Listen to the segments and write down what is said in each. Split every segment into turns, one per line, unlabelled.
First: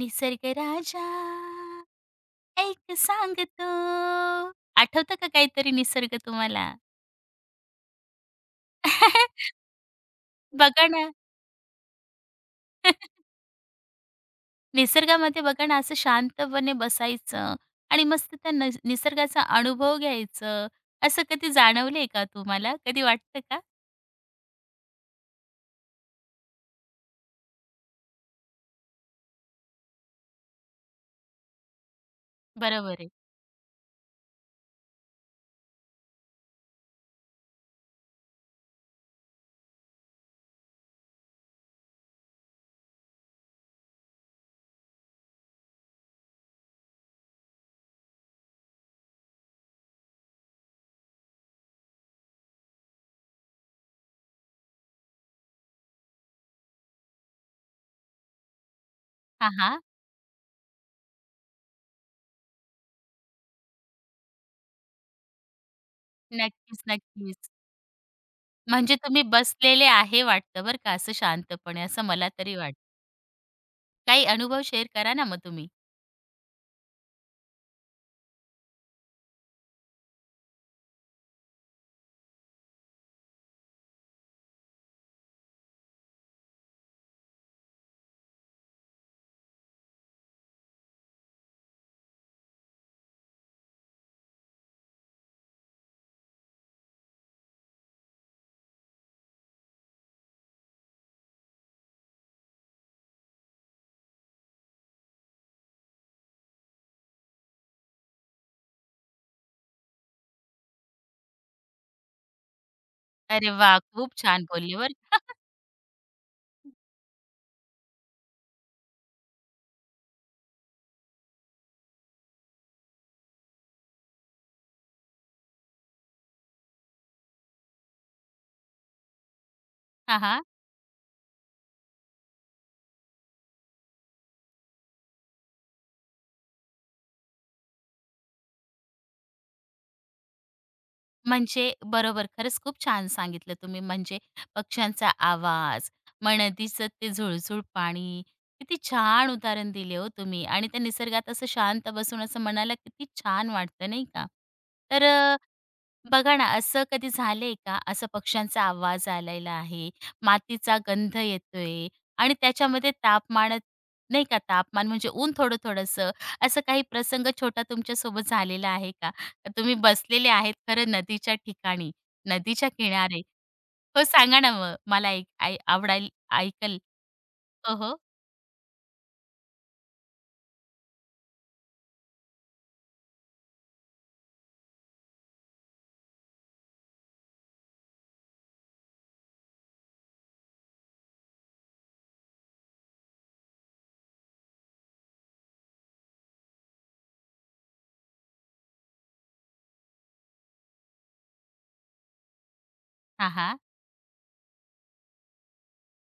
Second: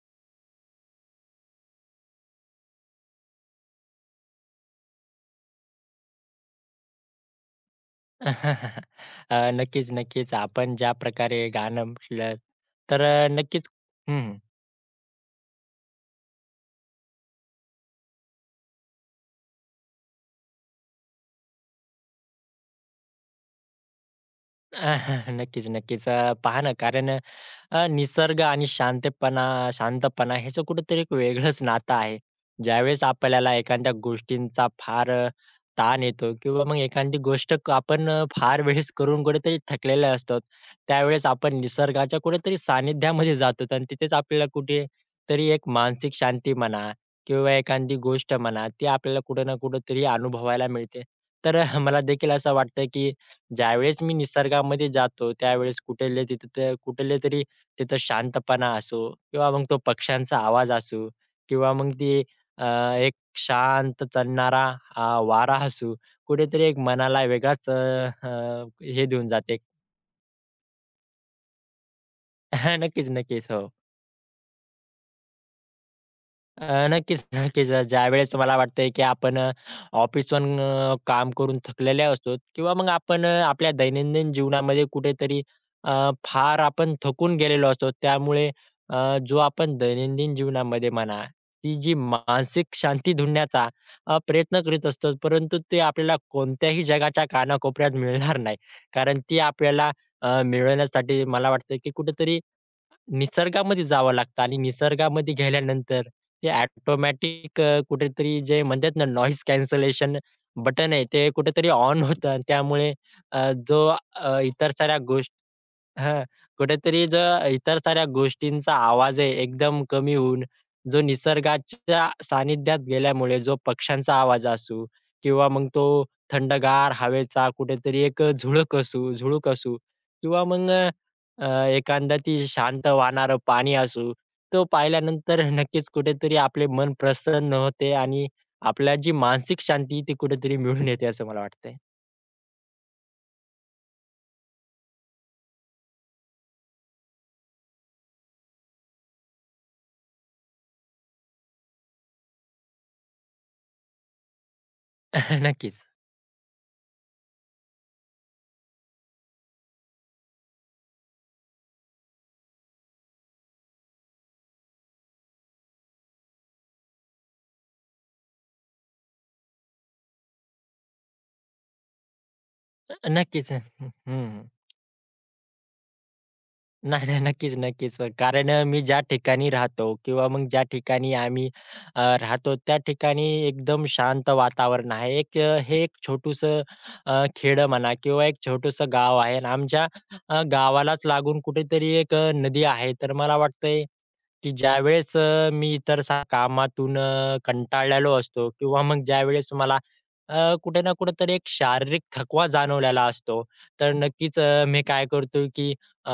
निसर्ग राजा ऐक सांगतो. आठवतं का काहीतरी निसर्ग तुम्हाला?
नक्कीच, नक्कीच. आपण
बघा
ज्या
ना.
प्रकारे गाणं म्हटलं तर नक्कीच हं.
निसर्गामध्ये बघा ना, असं शांतपणे बसायचं आणि मस्त त्या निसर्गाचा अनुभव घ्यायचं. असं कधी जाणवलंय का तुम्हाला? कधी वाटतं का?
नक्कीच, नक्कीच. पहा ना कारण निसर्ग आणि शांतपणा शांतपणा ह्याचं कुठेतरी एक वेगळंच नातं आहे.
बरोबर
ज्यावेळेस
आहे.
आपल्याला एखाद्या गोष्टींचा फार ताण येतो किंवा मग एखादी गोष्ट आपण फार वेळेस करून कुठेतरी थकलेले असतो. त्यावेळेस आपण निसर्गाच्या कुठेतरी सानिध्यामध्ये जातो आणि तिथेच आपल्याला कुठेतरी एक मानसिक शांती म्हणा किंवा एखादी गोष्ट म्हणा, ती आपल्याला कुठे ना कुठेतरी अनुभवायला मिळते. तर मला देखील असं वाटतं, की ज्यावेळेस मी निसर्गामध्ये जातो, त्यावेळेस कुठलेतरी तिथं शांतपणा असो किंवा
हां,
मग तो
हां.
पक्ष्यांचा आवाज असो किंवा मग ती अ, एक शांत चालणारा अ, वारा असो, कुठेतरी एक
नक्कीच,
मनाला
नक्कीच.
वेगळाच अ, अ,
म्हणजे
हे
तुम्ही
देऊन जाते.
बसलेले आहे वाटतं बरं का, असं शांतपणे असं मला तरी वाटतं.
नक्कीच, नक्कीच. हो.
काही अनुभव शेअर करा ना मग तुम्ही?
नक्कीच, नक्कीच. ज्यावेळेस मला वाटतंय, की आपण ऑफिसहून काम करून थकलेले असतो किंवा मग आपण आपल्या दैनंदिन जीवनामध्ये कुठेतरी फार आपण थकून गेलेलो असतो. त्यामुळे जो आपण दैनंदिन जीवनामध्ये म्हणा, ती जी मानसिक शांती धुंडण्याचा प्रयत्न करीत असतो, परंतु ते आपल्याला कोणत्याही जगाच्या कानाकोपऱ्यात मिळणार नाही. कारण ती आपल्याला मिळवण्यासाठी मला वाटतं, की कुठेतरी निसर्गामध्ये जावं लागतं आणि निसर्गामध्ये गेल्यानंतर ते ऑटोमॅटिक कुठेतरी जे म्हणतात ना नॉईज कॅन्सलेशन बटन आहे ते कुठेतरी ऑन होतं आणि त्यामुळे अ,
अरे वाह!
जो
खूप छान
इतर
बोलले बरं.
साऱ्या गोष्टी हां, कुठेतरी जो इतर साऱ्या गोष्टींचा आवाज आहे एकदम कमी होऊन, जो निसर्गाच्या सानिध्यात गेल्यामुळे जो पक्ष्यांचा आवाज असू किंवा मग तो थंडगार हवेचा कुठेतरी एक झुळूक असू
हां, हां.
किंवा मग एखादा ती शांत वाहणारं पाणी असू, तो पाहिल्यानंतर नक्कीच कुठेतरी आपले मन प्रसन्न होते आणि आपल्या जी मानसिक शांती ती कुठेतरी मिळून येते असं मला
म्हणजे
वाटतंय.
बरोबर, खरंच खूप छान सांगितलं तुम्ही. म्हणजे पक्ष्यांचा आवाज, मग नदीचं ते झुळझुळ पाणी, किती छान उदाहरण दिले हो तुम्ही आणि त्या निसर्गात असं शांत बसून असं मनाला किती छान वाटतं, नाही का? तर
नक्कीच.
बघा ना, असं कधी झालंय का? असं पक्ष्यांचा आवाज आलेला आहे, मातीचा गंध येतोय आणि त्याच्यामध्ये तापमान नाही का, तापमान म्हणजे ऊन थोडं-थोडंसं, असं काही प्रसंग छोटा तुमच्यासोबत झालेला आहे का? का तुम्ही बसलेले आहेत खरं नदीच्या ठिकाणी, नदीच्या किनारे.
नक्कीच.
हो,
हं,
सांगा ना मग? मला ऐक आय आवडायल ऐकल.
नाही, नाही. नक्कीच,
हो, हो.
नक्कीच. कारण मी ज्या ठिकाणी राहतो किंवा मग ज्या ठिकाणी आम्ही राहतो त्या ठिकाणी एकदम शांत वातावरण आहे. एक हे एक छोटूसं अ, म्हणा किंवा एक छोटूसं गाव आहे आणि आमच्या गावालाच लागून कुठेतरी एक नदी आहे. तर मला वाटतंय की ज्यावेळेस मी इतर सा कामातून कंटाळलेलो असतो किंवा मग ज्यावेळेस मला अ, कुठे ना कुठेतरी एक शारीरिक थकवा जाणवलेला
हां,
असतो,
हां.
तर नक्कीच मी काय करतो की अ,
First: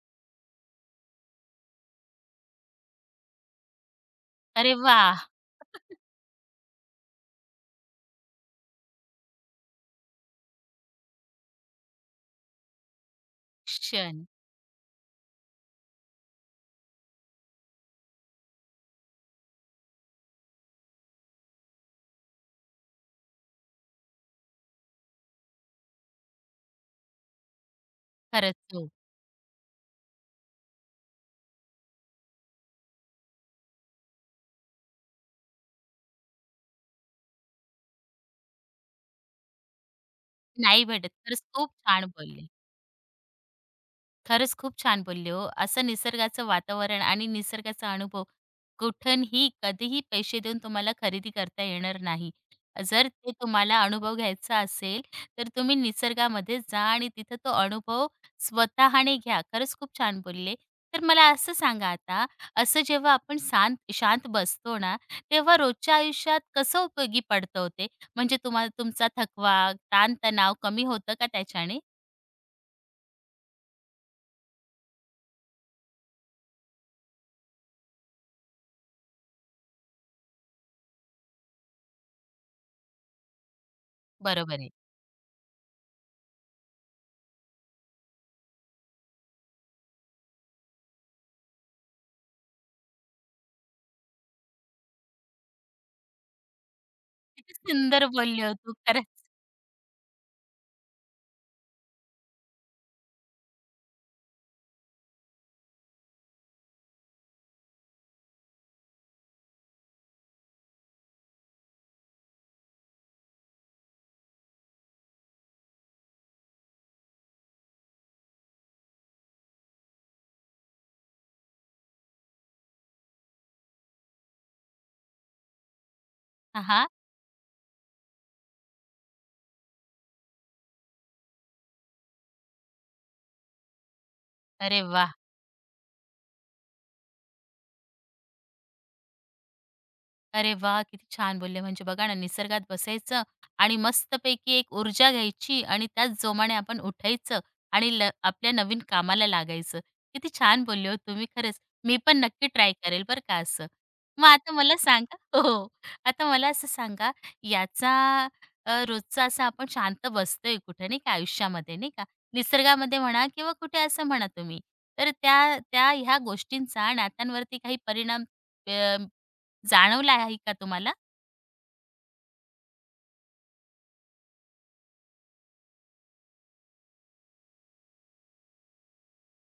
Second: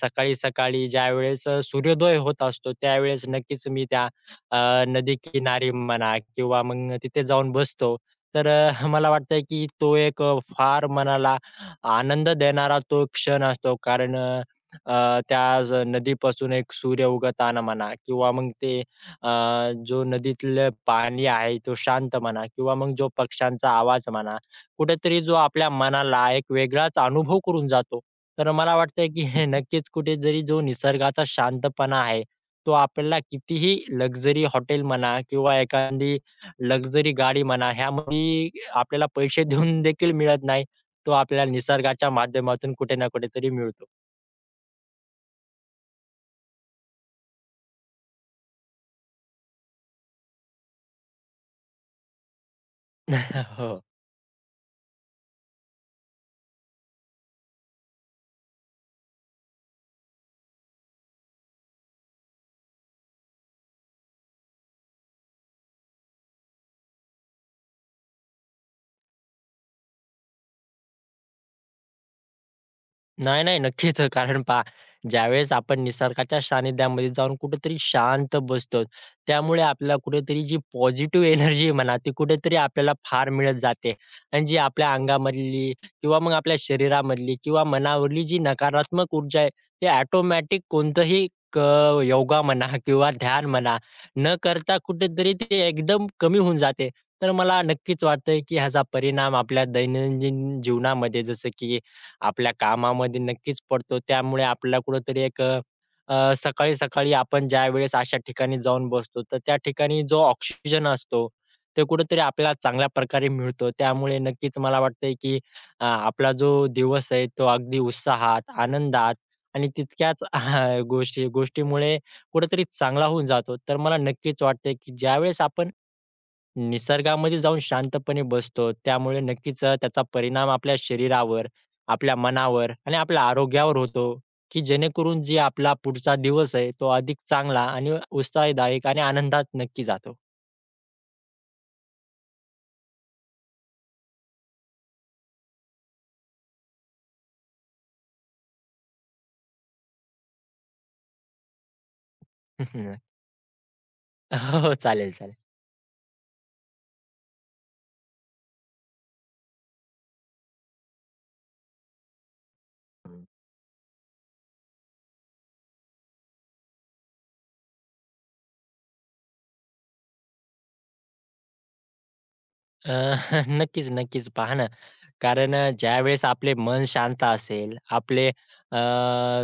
सकाळी-सकाळी ज्यावेळेस सूर्योदय होत असतो, त्यावेळेस नक्कीच मी त्या
अरे
अ,
वाह!
नदीकिनारी म्हणा किंवा मग तिथे जाऊन बसतो. तर मला वाटतं की तो एक फार मनाला आनंद देणारा तो क्षण असतो. कारण
क्षण.
त्या नदीपासून एक सूर्य उगवताना म्हणा किंवा मग ते अ, जो नदीतलं पाणी आहे तो शांत म्हणा किंवा मग जो पक्ष्यांचा आवाज म्हणा, कुठेतरी जो आपल्या मनाला एक वेगळाच अनुभव करून जातो. तर
खरंच
मला
हो.
वाटतंय की हे नक्कीच कुठेतरी जो निसर्गाचा शांतपणा आहे, तो आपल्याला कितीही लक्झरी हॉटेल म्हणा किंवा एखादी लक्झरी गाडी म्हणा, ह्यामध्ये आपल्याला पैसे देऊन देखील मिळत नाही.
नाही भेटत.
तो
खरंच
आपल्याला
खूप छान
निसर्गाच्या
बोलले.
माध्यमातून कुठे ना कुठेतरी मिळतो.
खरंच खूप छान बोलले हो. असं निसर्गाचं वातावरण आणि निसर्गाचा अनुभव कुठूनही, कधीही पैसे देऊन तुम्हाला खरेदी करता येणार नाही. जर ते तुम्हाला
हो.
अनुभव घ्यायचा असेल, तर तुम्ही निसर्गामध्ये जा आणि तिथं तो अनुभव स्वतःने घ्या. खरंच खूप छान बोलले. तर मला असं सांगा आता, असं जेव्हा आपण शांत शांत बसतो ना, तेव्हा रोजच्या आयुष्यात कसं उपयोगी पडतं हो म्हणजे तुम्हाला तुमचा थकवा, ताणतणाव कमी होतं का त्याच्याने?
नाही, नाही. नक्कीच. कारण पहा, ज्यावेळेस आपण निसर्गाच्या सानिध्यामध्ये जाऊन कुठेतरी शांत बसतो, त्यामुळे आपल्याला कुठेतरी जी पॉझिटिव्ह एनर्जी म्हणा, ती कुठेतरी आपल्याला फार मिळत जाते. आणि जी
बरोबर आहे.
आपल्या अंगामधली किंवा मग आपल्या शरीरामधली किंवा मनावरली जी नकारात्मक ऊर्जा आहे, ते ऑटोमॅटिक कोणतंही क योगा म्हणा किंवा ध्यान म्हणा, न करता कुठेतरी ते एकदम कमी होऊन जाते. तर
किती
मला नक्कीच
सुंदर
वाटतंय,
बोलले हो
की
तू
ह्याचा
खरंच.
परिणाम आपल्या दैनंदिन जीवनामध्ये जसं की आपल्या कामामध्ये नक्कीच पडतो. त्यामुळे आपल्याला कुठेतरी एक अ, अ, सकाळी-सकाळी आपण ज्यावेळेस अशा ठिकाणी जाऊन बसतो, तर त्या ठिकाणी जो ऑक्सिजन असतो, ते कुठेतरी आपल्याला चांगल्या प्रकारे मिळतो. त्यामुळे नक्कीच मला वाटतंय, की आपला जो दिवस आहे, तो अगदी उत्साहात, आनंदात आणि तितक्याच गोष्टीमुळे कुठेतरी चांगला होऊन जातो. तर मला नक्कीच वाटतंय, की ज्यावेळेस आपण
हां.
निसर्गामध्ये जाऊन शांतपणे बसतो. त्यामुळे नक्कीच त्याचा परिणाम आपल्या शरीरावर, आपल्या मनावर आणि आपल्या आरोग्यावर होतो, की
अरे वाह!
जेणेकरून जे आपला पुढचा दिवस आहे तो अधिक चांगला आणि उत्साहदायक आणि आनंदात नक्की जातो.
अरे वा, किती छान बोलले. म्हणजे बघा ना, निसर्गात बसायचं आणि मस्तपैकी एक ऊर्जा घ्यायची आणि त्याच जोमाने आपण उठायचं आणि आपल्या नवीन कामाला लागायचं. किती छान बोलले हो तुम्ही खरंच. मी पण नक्की ट्राय करेल बरं का असं. मग आता
हो, हो.
मला
चालेल,
सांगा.
चालेल.
हो, हो. आता मला असं सांगा, याचा रोजचा असा आपण शांत बसतोय कुठे नाही का आयुष्यामध्ये नाही का, निसर्गामध्ये म्हणा किंवा कुठे असं म्हणा तुम्ही. तर त्या त्या ह्या गोष्टींचा नात्यांवरती काही परिणाम जाणवला आहे का तुम्हाला?
अ, नक्कीच, नक्कीच. पहा ना, कारण ज्यावेळेस आपले मन शांत असेल, आपले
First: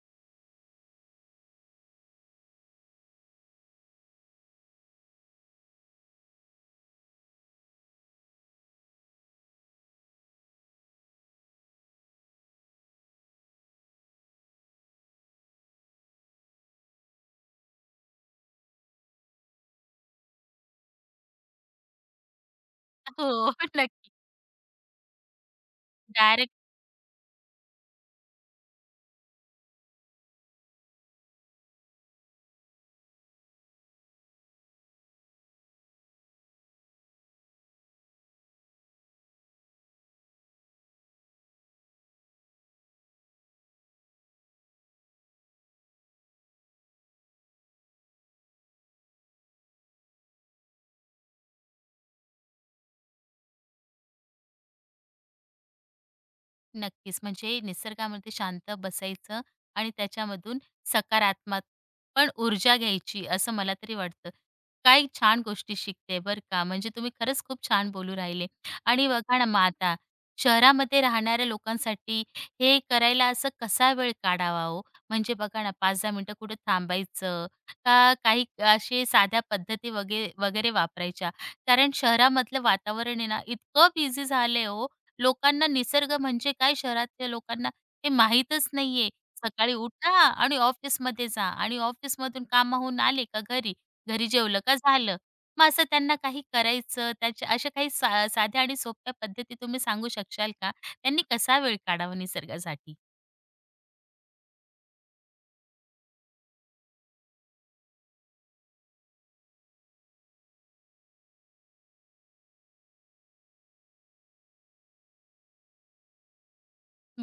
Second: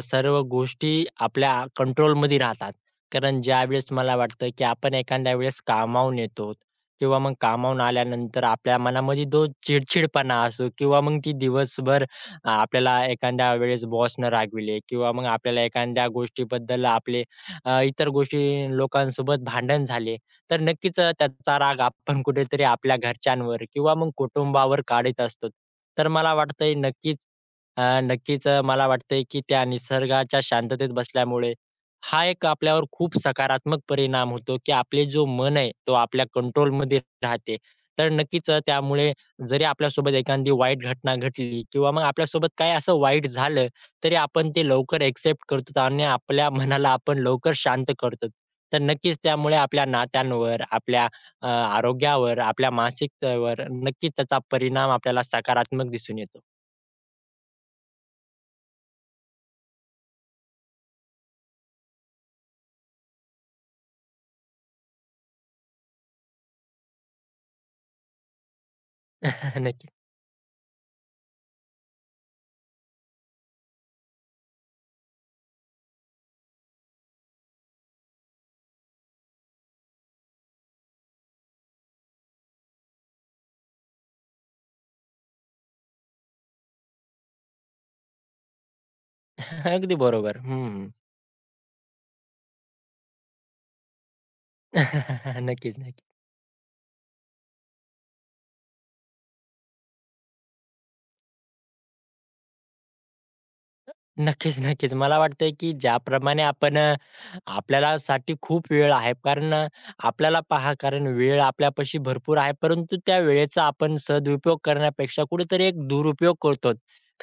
सर्व गोष्टी आपल्या कंट्रोलमध्ये राहतात. कारण ज्यावेळेस मला वाटतं, की आपण एखाद्या वेळेस कामावून येतो किंवा मग कामावून आल्यानंतर आपल्या मनामध्ये जो चिडचिडपणा असो किंवा मग ती दिवसभर आपल्याला एखाद्या वेळेस बॉसनं रागविले किंवा मग आपल्याला एखाद्या गोष्टीबद्दल आपले इतर गोष्टी लोकांसोबत भांडण झाले. तर नक्कीच त्याचा राग आपण कुठेतरी आपल्या
हो,
घरच्यांवर किंवा मग
नक्की.
कुटुंबावर काढीत असतो. तर मला
डायरेक्ट.
वाटतंय नक्कीच मला वाटतंय की त्या निसर्गाच्या शांततेत बसल्यामुळे हा एक आपल्यावर खूप सकारात्मक परिणाम होतो, की आपले जो मन आहे तो आपल्या कंट्रोलमध्ये राहते. तर नक्कीच त्यामुळे जरी आपल्यासोबत एखादी वाईट घटना घडली किंवा मग आपल्यासोबत काही असं वाईट झालं तरी आपण ते लवकर एक्सेप्ट करतो आणि आपल्या मनाला आपण लवकर शांत करतो. तर नक्कीच त्यामुळे आपल्या नात्यांवर, आपल्या आरोग्यावर, आपल्या मानसिकतेवर नक्कीच त्याचा परिणाम आपल्याला सकारात्मक दिसून येतो.
नक्कीच. म्हणजे निसर्गामध्ये शांत बसायचं आणि त्याच्यामधून सकारात्मक पण ऊर्जा घ्यायची असं मला तरी वाटतं. काय छान गोष्टी शिकते बरं का. म्हणजे तुम्ही खरंच खूप छान बोलू राहिले. आणि बघा ना मग
नक्कीच.
आता शहरामध्ये राहणाऱ्या लोकांसाठी हे करायला असं कसा वेळ काढावा हो? म्हणजे बघा ना 5-10 मिनिटं कुठं थांबायचं का काही असे साध्या पद्धती वगैरे वापरायच्या? कारण शहरामधलं वातावरण आहे ना इतकं बिझी झालंय हो. लोकांना निसर्ग म्हणजे काय शहरातल्या लोकांना हे माहीतच नाहीये. सकाळी
अगदी
उठा
बरोबर.
आणि
हं.
ऑफिसमध्ये जा आणि ऑफिसमधून कामाहून आले का घरी, घरी जेवलं का झालं. मग
नक्कीच,
असं
नक्कीच.
त्यांना काही करायचं, त्याच्या अशा काही साध्या आणि सोप्या पद्धती तुम्ही सांगू शकशाल का? त्यांनी कसा वेळ काढावा निसर्गासाठी?
नक्कीच, नक्कीच. मला वाटतंय की ज्याप्रमाणे आपण आपल्याला साठी खूप वेळ आहे. कारण आपल्याला पहा कारण वेळ आपल्यापाशी भरपूर आहे, परंतु त्या वेळेचा आपण सदुपयोग करण्यापेक्षा कुठेतरी एक दुरुपयोग करतो.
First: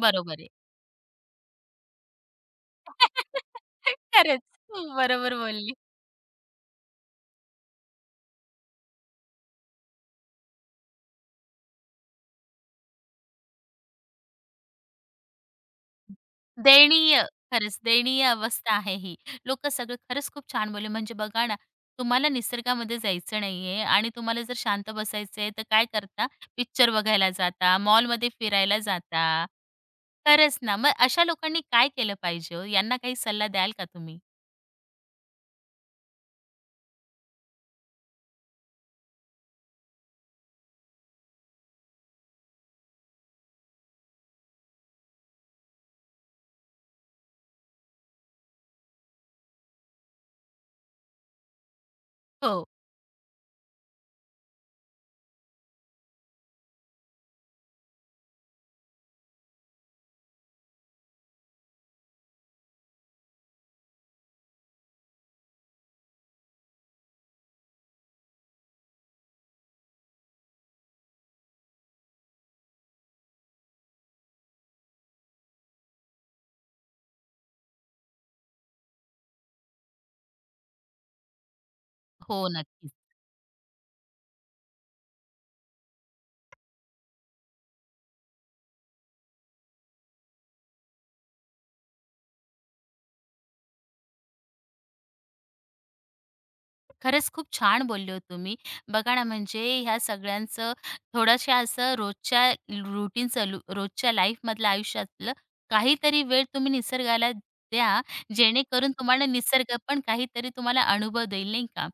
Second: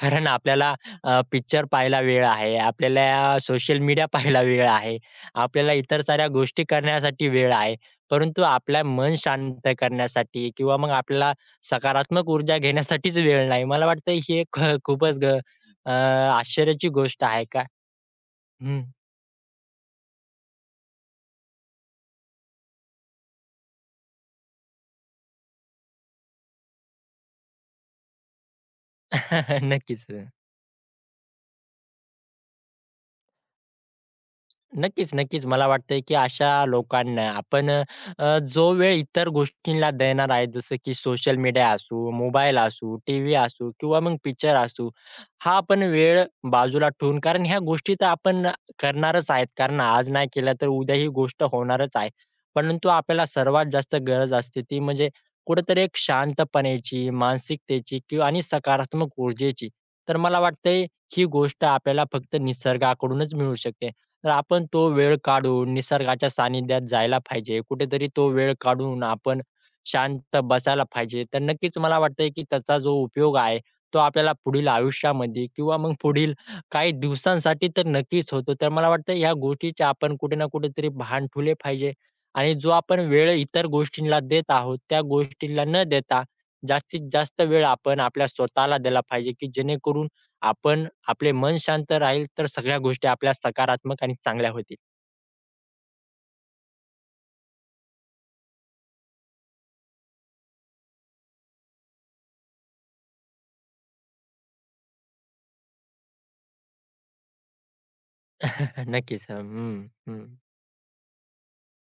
कारण
बरोबर आहे.
आपल्याला पिक्चर पाहायला वेळ आहे, आपल्याला सोशल मीडिया पाहायला
खरंच.
वेळ
हो,
आहे,
बरोबर
आपल्याला
बोलली.
इतर साऱ्या गोष्टी करण्यासाठी वेळ आहे. परंतु आपलं मन शांत करण्यासाठी किंवा मग आपल्याला सकारात्मक ऊर्जा घेण्यासाठीच वेळ नाही. मला वाटतं ही एक खूपच अ, आश्चर्याची
दयनीय,
गोष्ट आहे का?
खरंच दयनीय अवस्था
हं.
आहे ही. लोकं सगळं खरंच खूप छान बोलले. म्हणजे बघा ना, तुम्हाला निसर्गामध्ये जायचं नाहीये आणि तुम्हाला जर शांत बसायचंय, तर काय करता? पिक्चर बघायला जाता, मॉलमध्ये फिरायला जाता.
नक्कीच.
खरंच ना, मग अशा लोकांनी काय केलं पाहिजे हो? यांना काही सल्ला द्याल का तुम्ही?
नक्कीच, नक्कीच. मला वाटतंय, की अशा लोकांना आपण जो वेळ इतर गोष्टींना देणार आहे, जसं की सोशल मीडिया असू, मोबाईल असू, टीव्ही असू किंवा मग पिक्चर असू, हा आपण वेळ बाजूला ठेवून कारण ह्या गोष्टी तर आपण करणारच आहेत. कारण आज नाही केल्या तर उद्या ही गोष्ट होणारच आहे.
हो.
परंतु आपल्याला सर्वात जास्त गरज असते ती म्हणजे कुठेतरी एक शांतपणेची, मानसिकतेची किंवा आणि सकारात्मक ऊर्जेची. तर मला वाटतंय, ही गोष्ट आपल्याला फक्त निसर्गाकडूनच मिळू शकते. तर आपण तो वेळ काढून निसर्गाच्या सानिध्यात जायला पाहिजे. कुठेतरी तो वेळ काढून आपण शांत बसायला पाहिजे. तर नक्कीच मला वाटतंय, की त्याचा जो उपयोग आहे, तो आपल्याला पुढील आयुष्यामध्ये किंवा मग पुढील काही दिवसांसाठी तर नक्कीच होतो. तर मला वाटतं ह्या गोष्टीचे आपण कुठे ना कुठेतरी भान ठेवले पाहिजे
हो,
आणि जो
नक्कीच.
आपण वेळ इतर गोष्टींना देत आहोत, त्या गोष्टींना न देता जास्तीत जास्त वेळ आपण आपल्या स्वतःला दिला पाहिजे, की जेणेकरून आपण आपले मन शांत राहील, तर सगळ्या गोष्टी आपल्या सकारात्मक आणि चांगल्या होतील.
खरंच खूप छान बोलले हो तुम्ही. बघा ना, म्हणजे ह्या सगळ्यांचं थोडंशा असं रोजच्या रुटीनचं रोजच्या लाईफमधलं आयुष्यातलं काहीतरी वेळ तुम्ही निसर्गाला द्या, जेणेकरून
नक्कीच.
तुम्हाला
हं,
निसर्ग पण
हं,
काहीतरी तुम्हाला अनुभव देईल, नाही का?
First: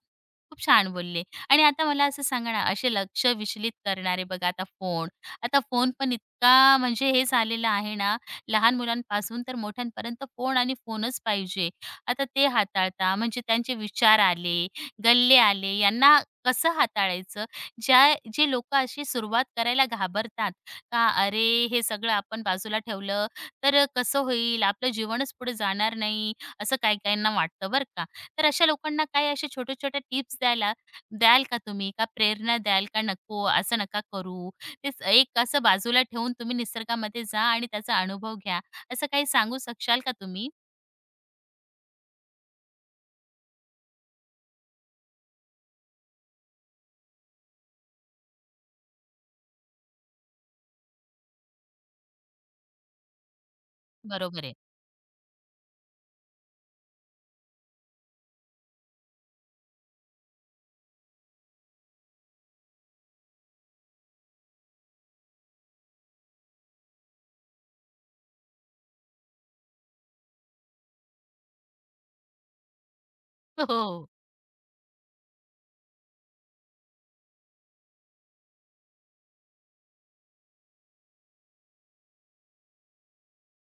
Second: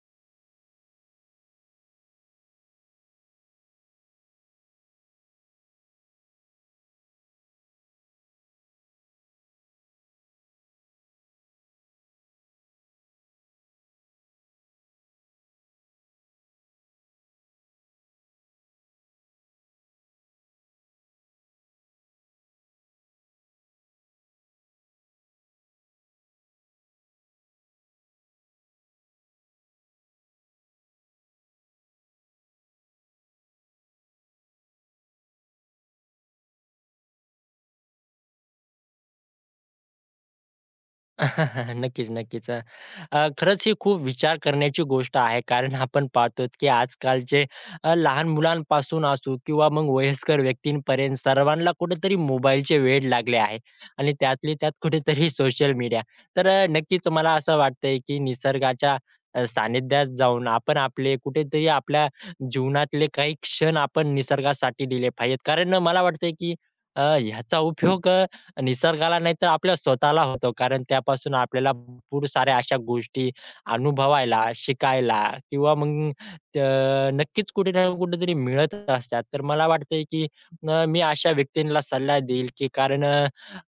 खूप छान बोलले. आणि आता मला असं सांगा ना, असे लक्ष विचलित करणारे बघा आता फोन. आता फोन पण इतका म्हणजे हे झालेलं आहे ना, लहान मुलांपासून तर मोठ्यांपर्यंत फोन आणि फोनच पाहिजे. आता ते हाताळता म्हणजे त्यांचे विचार आले गल्ले आले, यांना कसं हाताळायचं? जे लोकं अशी सुरुवात करायला घाबरतात का "अरे, हे सगळं आपण बाजूला ठेवलं तर कसं होईल? आपलं जीवनच पुढे जाणार नाही." असं काही-काहींना वाटतं बरं का. तर अशा लोकांना काही अशा छोट्या-छोट्या टिप्स द्याल का तुम्ही? का प्रेरणा द्याल का "नको, असं नका करू." तेच एक असं बाजूला ठेवून तुम्ही निसर्गामध्ये जा आणि त्याचा अनुभव घ्या. असं काही सांगू शकशाल का तुम्ही?
नक्कीच, नक्कीच. अ, अ, खरंच ही खूप विचार करण्याची गोष्ट आहे. कारण आपण पाहतो की आजकालचे लहान मुलांपासून असू किंवा मग वयस्कर व्यक्तींपर्यंत सर्वांना कुठेतरी मोबाईलचे वेड लागले आहे आणि
बरोबर
त्यातली
आहे.
त्यात कुठेतरी सोशल मीडिया. तर नक्कीच मला असं वाटतंय की निसर्गाच्या सानिध्यात जाऊन आपण आपले कुठेतरी आपल्या जीवनातले काही क्षण आपण निसर्गासाठी दिले पाहिजेत. कारण मला वाटतंय की ह्याचा उपयोग निसर्गाला नाही तर आपल्या स्वतःला होतो. कारण त्यापासून आपल्याला भरपूर साऱ्या अशा गोष्टी
हो, हो.
अनुभवायला, शिकायला किंवा मग नक्कीच कुठे ना कुठेतरी मिळत असतात. तर मला वाटतंय की मी अशा व्यक्तींना सल्ला देईल की कारण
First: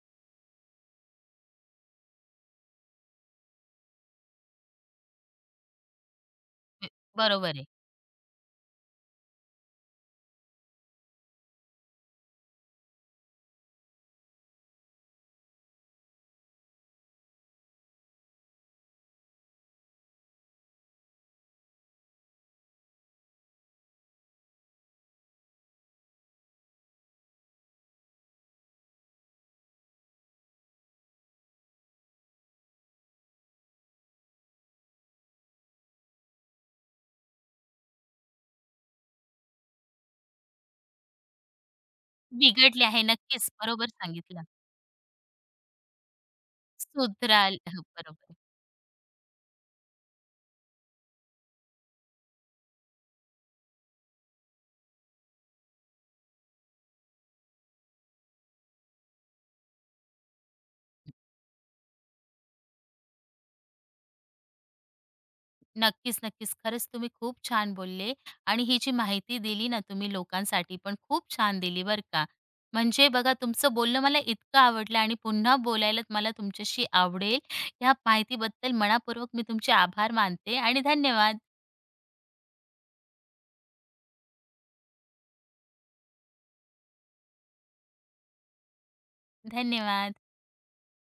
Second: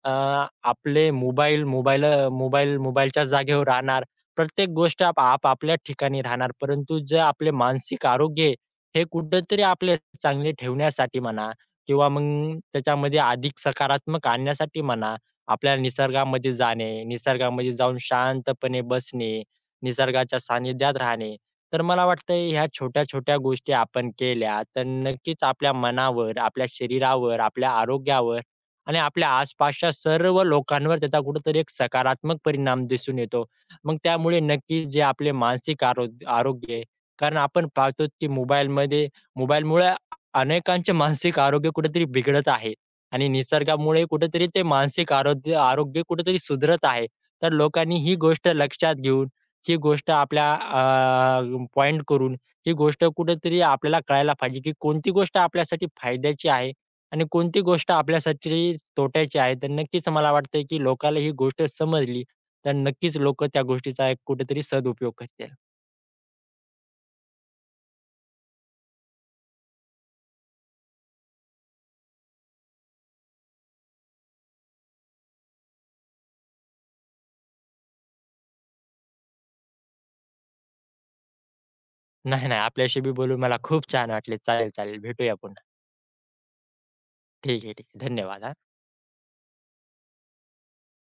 आपले मोबाईल मोबाईल मोबाईल मोबाईलच्या जागेवर राहणार. प्रत्येक गोष्ट आपापल्या ठिकाणी राहणार.
हो.
परंतु जे
बरोबर
आपले
आहे.
मानसिक आरोग्य आहे, हे कुठेतरी आपले चांगले ठेवण्यासाठी म्हणा किंवा मग त्याच्यामध्ये अधिक सकारात्मक आणण्यासाठी म्हणा, आपल्याला निसर्गामध्ये जाणे, निसर्गामध्ये जाऊन शांतपणे बसणे, निसर्गाच्या सानिध्यात राहणे. तर मला वाटतंय ह्या छोट्या-छोट्या गोष्टी आपण केल्या, तर नक्कीच आपल्या मनावर, आपल्या शरीरावर, आपल्या आरोग्यावर आणि आपल्या आसपासच्या सर्व लोकांवर त्याचा कुठेतरी एक सकारात्मक परिणाम दिसून येतो. मग त्यामुळे नक्कीच जे आपले मानसिक आरोग्य आहे, कारण आपण पाहतो की मोबाईलमुळे अनेकांचे मानसिक आरोग्य कुठेतरी बिघडत आहे
बिघडले आहे.
आणि
नक्कीच, बरोबर
निसर्गामुळे
सांगितलं.
कुठेतरी ते मानसिक आरोग्य आरोग्य कुठेतरी सुधरत आहे. तर
सुधराल हं,
लोकांनी ही
बरोबर.
गोष्ट लक्षात घेऊन, ही गोष्ट आपल्या पॉइंट करून ही गोष्ट कुठेतरी आपल्याला कळायला पाहिजे, की कोणती गोष्ट आपल्यासाठी फायद्याची आहे आणि कोणती गोष्ट आपल्यासाठी तोट्याची आहे. तर नक्कीच मला वाटतंय, की लोकाला ही गोष्ट समजली, तर नक्कीच लोकं त्या गोष्टीचा एक कुठेतरी सदुपयोग करतील.
नक्कीच, नक्कीच. खरंच तुम्ही खूप छान बोलले आणि ही जी माहिती दिली ना तुम्ही लोकांसाठी पण खूप छान दिली बरं का. म्हणजे बघा तुमचं बोलणं मला इतकं आवडलं आणि पुन्हा बोलायला मला तुमच्याशी आवडेल. ह्या माहितीबद्दल मनापूर्वक मी तुमचे आभार मानते आणि धन्यवाद.
नाही, नाही. आपल्याशी बोलून मला खूप छान वाटले. चालेल, चालेल. भेटूया पुन्हा. ठीक आहे, ठीक आहे. धन्यवाद, हां.
धन्यवाद.